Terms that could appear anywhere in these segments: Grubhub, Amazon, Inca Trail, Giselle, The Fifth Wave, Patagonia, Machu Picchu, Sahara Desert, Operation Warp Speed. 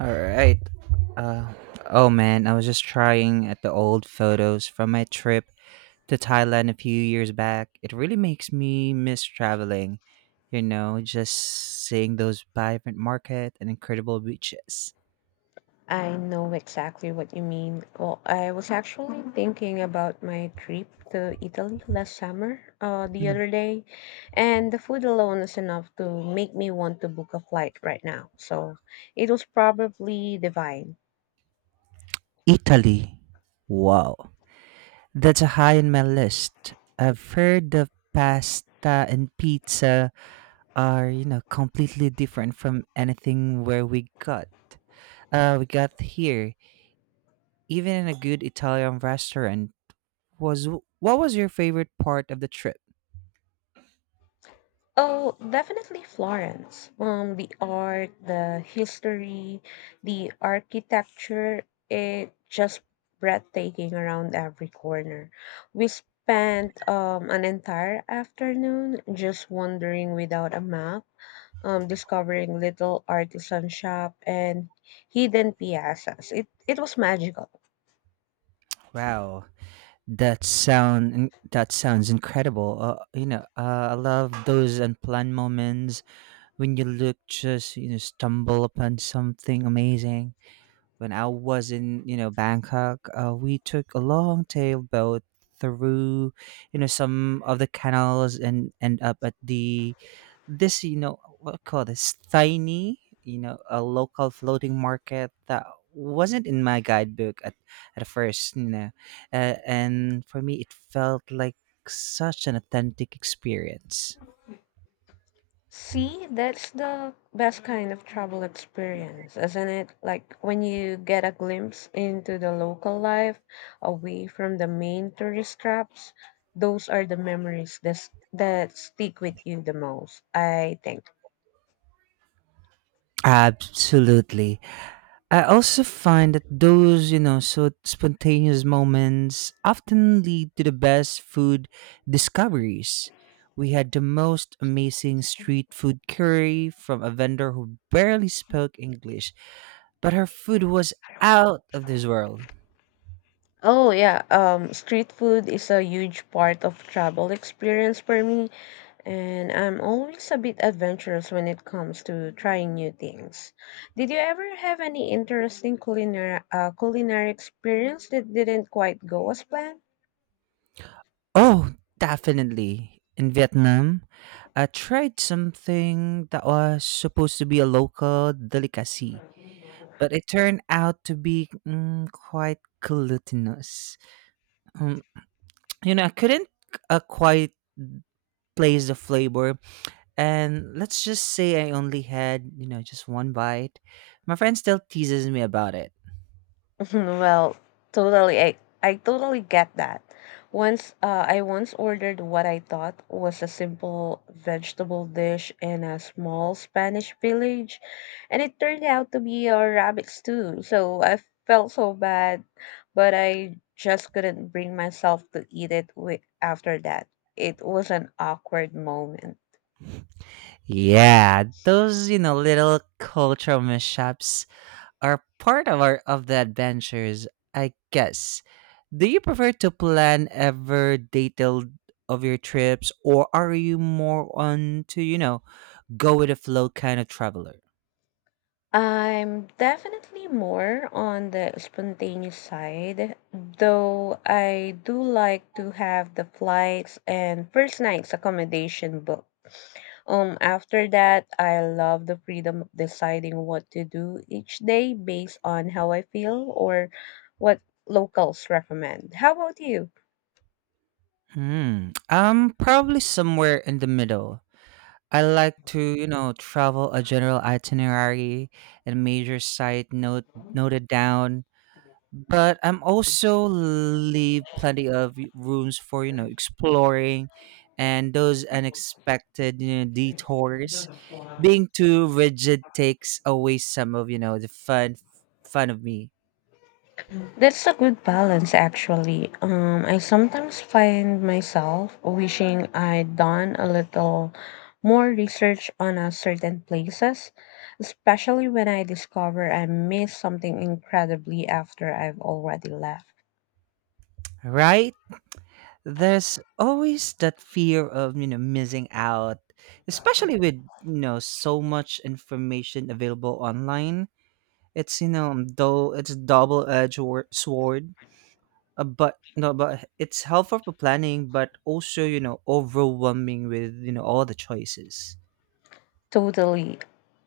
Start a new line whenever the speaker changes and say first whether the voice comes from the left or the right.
right: All right. Uh, oh man, I was just trying at the old photos from my trip to Thailand a few years back. It really makes me miss traveling. You know, just seeing those vibrant market and incredible beaches.
left: I know exactly what you mean. Well, I was actually thinking about my trip to Italy last summer, the
right: Mm.
left: other day, and the food alone is enough to make me want to book a flight right now. So it was probably divine.
right: Italy. Wow. That's a high on my list. I've heard the pasta and pizza are, you know, completely different from anything where we got here even in a good Italian restaurant, was what was your favorite part of the trip?
left: Oh, definitely Florence. The art, the history, the architecture, it just breathtaking around every corner. We spent an entire afternoon just wandering without a map, discovering little artisan shop and hidden piazzas. It was magical.
right: Wow, that sound that sounds incredible. I love those unplanned moments when you look just you know stumble upon something amazing. When I was in, you know, Bangkok, we took a long tail boat through, you know, some of the canals and end up at the this, you know, what I call this tiny, you know, a local floating market that wasn't in my guidebook at first, you know, and for me it felt like such an authentic experience.
left: See, that's the best kind of travel experience, isn't it? Like when you get a glimpse into the local life away from the main tourist traps, those are the memories that stick with you the most, I think.
right: Absolutely. I also find that those, you know, so spontaneous moments often lead to the best food discoveries. We had the most amazing street food curry from a vendor who barely spoke English, but her food was out of this world.
left: Oh yeah, street food is a huge part of travel experience for me, and I'm always a bit adventurous when it comes to trying new things. Did you ever have any interesting culinary experience that didn't quite go as planned?
right: Oh, definitely. In Vietnam, I tried something that was supposed to be a local delicacy, but it turned out to be quite glutinous. Um, you know, I couldn't quite place the flavor, and let's just say I only had you know just one bite. My friend still teases me about it.
left: Well, totally. I totally get that. Once I once ordered what I thought was a simple vegetable dish in a small Spanish village, and it turned out to be a rabbit stew. So I felt so bad, but I just couldn't bring myself to eat it after that. It was an awkward moment.
right: Yeah, those you know little cultural mishaps are part of our of the adventures, I guess. Do you prefer to plan ever detailed of your trips, or are you more on to you know go with the flow kind of traveler?
left: I'm definitely more on the spontaneous side, though I do like to have the flights and first night's accommodation booked. After that, I love the freedom of deciding what to do each day based on how I feel or what locals recommend. How about you?
right: Hmm. Probably somewhere in the middle. I like to, you know, travel a general itinerary and major site noted down but I'm also leave plenty of rooms for you know exploring and those unexpected you know, detours. Being too rigid takes away some of you know the fun of me,
left: That's a good balance, actually. I sometimes find myself wishing I'd done a little more research on a certain places, especially when I discover I missed something incredibly after I've already left.
right: right? There's always that fear of you know missing out, especially with you know so much information available online. It's you know though it's a double edged sword but no but it's helpful for planning but also you know overwhelming with you know all the choices.
left: Totally.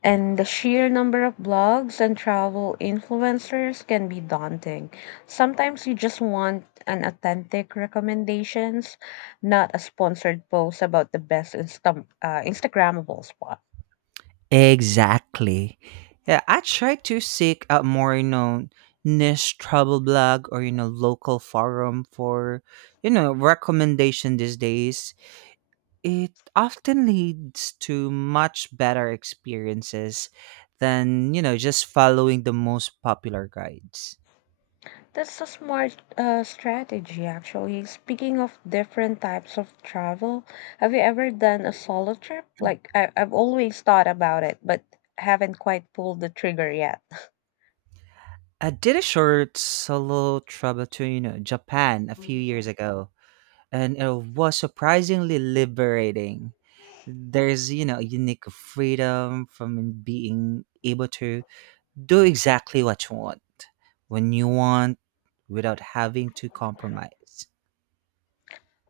left: And the sheer number of blogs and travel influencers can be daunting. Sometimes you just want an authentic recommendations, not a sponsored post about the best Instagrammable spot.
right: Exactly. Yeah, I try to seek out more, you know, niche travel blog or you know local forum for you know recommendation these days. It often leads to much better experiences than, you know, just following the most popular guides.
left: That's a smart strategy, actually. Speaking of different types of travel, have you ever done a solo trip? Like, I've always thought about it, but haven't quite pulled the trigger yet.
right: I did a short solo travel to, you know, Japan a few years ago, and it was surprisingly liberating. There's, you know, a unique freedom from being able to do exactly what you want when you want without having to compromise.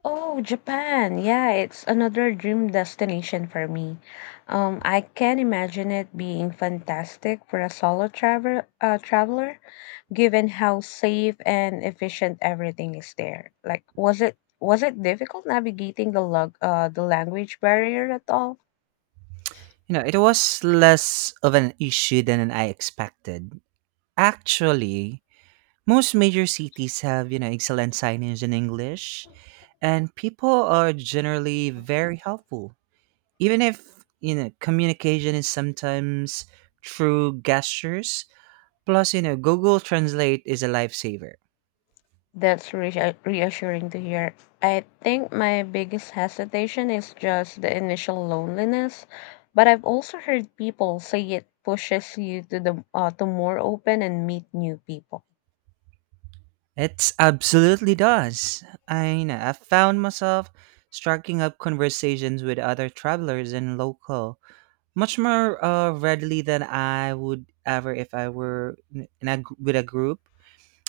left: Oh, Japan. Yeah, it's another dream destination for me. I can imagine it being fantastic for a solo traveler, given how safe and efficient everything is there. Like, was it difficult navigating the language barrier at all?
right: You know, it was less of an issue than I expected. Actually, most major cities have, you know, excellent signage in English, and people are generally very helpful. Even if, you know, communication is sometimes through gestures, plus, you know, Google Translate is a lifesaver.
left: That's reassuring to hear. I think my biggest hesitation is just the initial loneliness, but I've also heard people say it pushes you to more open and meet new people.
right: It absolutely does. I know. I found myself striking up conversations with other travelers and local much more readily than I would ever if I were in a, with a group.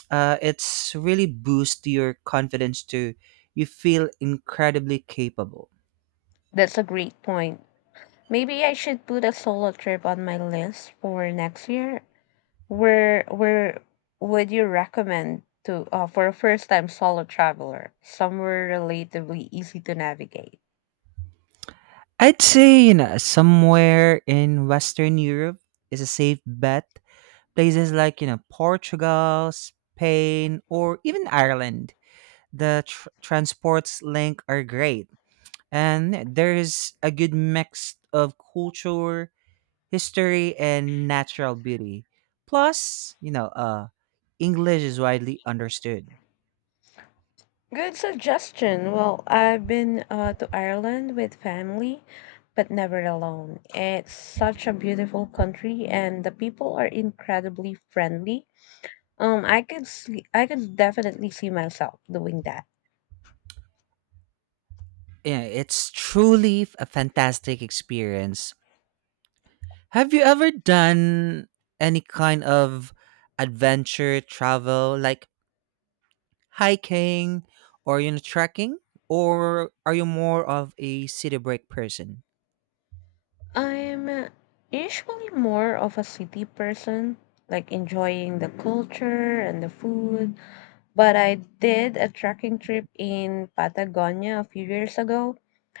right: It's really boost your confidence too. You feel incredibly capable.
left: That's a great point. Maybe I should put a solo trip on my list for next year. Where would you recommend to for a first time solo traveler? Somewhere relatively easy to navigate.
right: I'd say you know somewhere in Western Europe is a safe bet. Places like you know Portugal, Spain, or even Ireland the transports link are great. And there's a good mix of culture, history, and natural beauty. Plus, you know, English is widely understood.
left: Good suggestion. Well, I've been to Ireland with family, but never alone. It's such a beautiful country, and the people are incredibly friendly. I could definitely see myself doing that.
right: Yeah, it's truly a fantastic experience. Have you ever done any kind of adventure travel, like hiking or you know trekking, or are you more of a city break person?
left: I'm usually more of a city person, like enjoying the culture and the food. But I did a trekking trip in Patagonia a few years ago,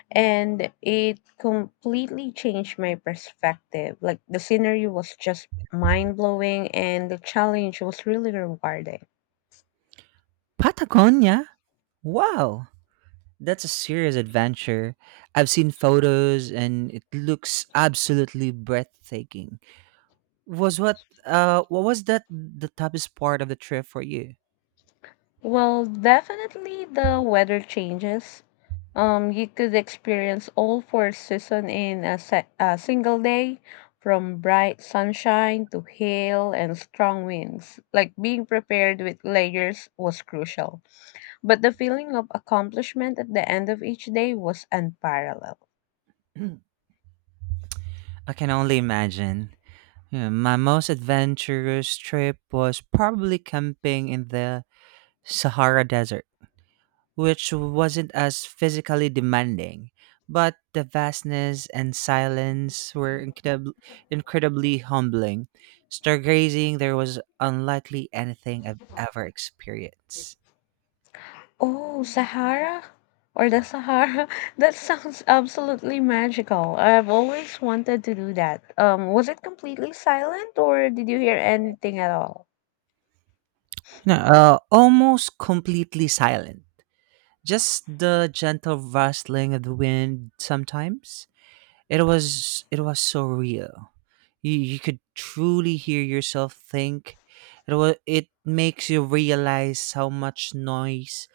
left: and it completely changed my perspective. Like the scenery was just mind blowing, and the challenge was really rewarding.
right: Patagonia. Wow, that's a serious adventure. I've seen photos and it looks absolutely breathtaking. Was what was that the toughest part of the trip for you?
left: Well, definitely the weather changes. You could experience all four seasons in a single day, from bright sunshine to hail and strong winds. Like being prepared with layers was crucial, but the feeling of accomplishment at the end of each day was unparalleled.
right: I can only imagine. Yeah, my most adventurous trip was probably camping in the Sahara Desert, which wasn't as physically demanding, but the vastness and silence were incredibly humbling. Stargazing, there was unlikely anything I've ever experienced.
left: Oh, Sahara or the Sahara. That sounds absolutely magical. I've always wanted to do that. Was it completely silent or did you hear anything at all?
right: No, almost completely silent. Just the gentle rustling of the wind sometimes. It was so real. You could truly hear yourself think. It makes you realize how much noise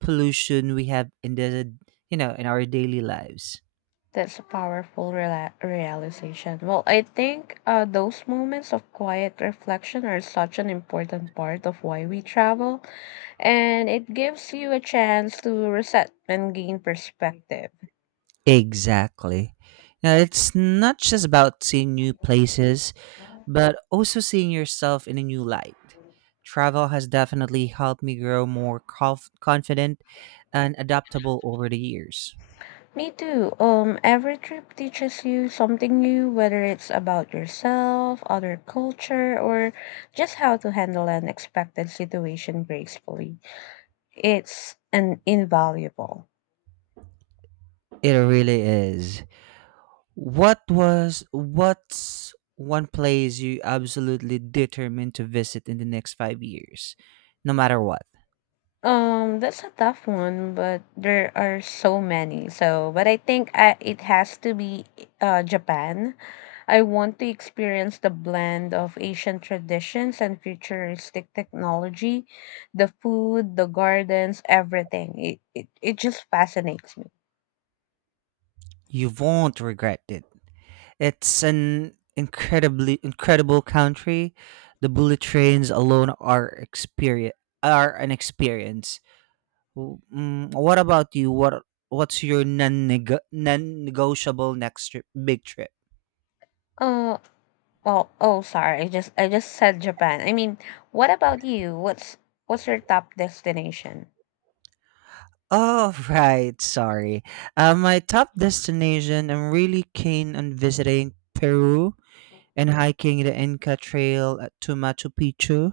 right: pollution we have in the you know in our daily lives.
left: That's a powerful realization. Well, I think those moments of quiet reflection are such an important part of why we travel, and it gives you a chance to reset and gain perspective.
right: Exactly. Now, it's not just about seeing new places, but also seeing yourself in a new light. Travel has definitely helped me grow more confident and adaptable over the years.
left: Me too. Every trip teaches you something new, whether it's about yourself, other culture, or just how to handle an unexpected situation gracefully. It's an invaluable.
right: It really is. What's one place you absolutely determined to visit in the next 5 years, no matter what?
left: That's a tough one, but there are so many. So, but it has to be Japan. I want to experience the blend of ancient traditions and futuristic technology, the food, the gardens, everything. It just fascinates me.
right: You won't regret it. It's an incredibly incredible country. The bullet trains alone are experience are an experience. What about you? What's your non-negotiable next trip, big trip?
left: Uh Sorry, I just said Japan. I mean, what about you? What's your top destination?
right: Oh right, sorry. My top destination. I'm really keen on visiting Peru and hiking the Inca Trail to Machu Picchu.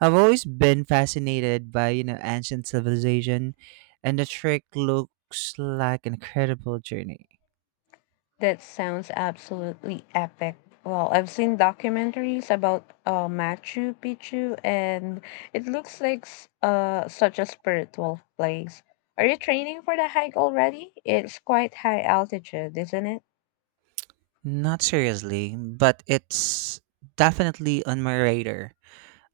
right: I've always been fascinated by, you know, ancient civilization, and the trek looks like an incredible journey.
left: That sounds absolutely epic. Well, I've seen documentaries about Machu Picchu, and it looks like such a spiritual place. Are you training for the hike already? It's quite high altitude, isn't it?
right: Not seriously, but it's definitely on my radar.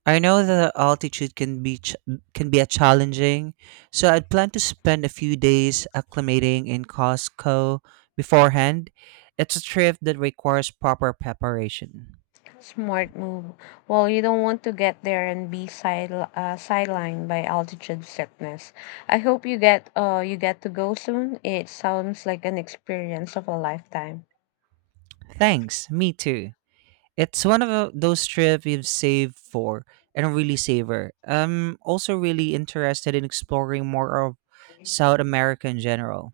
right: I know that altitude can be can be a challenging, so I'd plan to spend a few days acclimating in Costco beforehand. It's a trip that requires proper preparation.
left: Smart move. Well, you don't want to get there and be sidelined by altitude sickness. I hope you get to go soon. It sounds like an experience of a lifetime.
right: Thanks, me too. It's one of those trips you've saved for and really savor. I'm also really interested in exploring more of South America in general.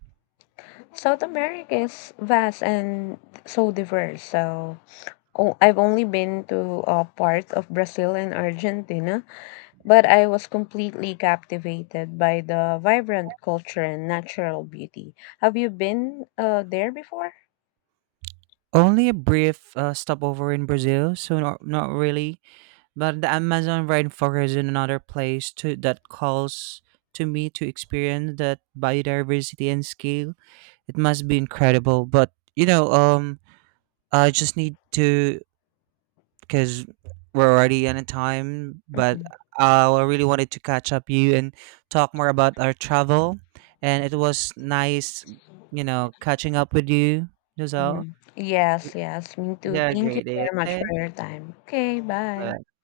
left: South America is vast and so diverse. So oh, I've only been to parts of Brazil and Argentina, but I was completely captivated by the vibrant culture and natural beauty. Have you been there before?
right: Only a brief stopover in Brazil, so not really. But the Amazon rainforest is another place to, that calls to me to experience that biodiversity and scale. It must be incredible. But you know, I just need to because we're already on a time. But
left: Hmm.
right: I really wanted to catch up you and talk more about our travel. And it was nice, you know, catching up with you,
left: Hmm.
right: Giselle.
left: Yes, yes, me too.
right: Yeah,
left: Thank you
right: great day.
left: very much
right: Okay.
left: for your time. Okay, bye.
right: Bye.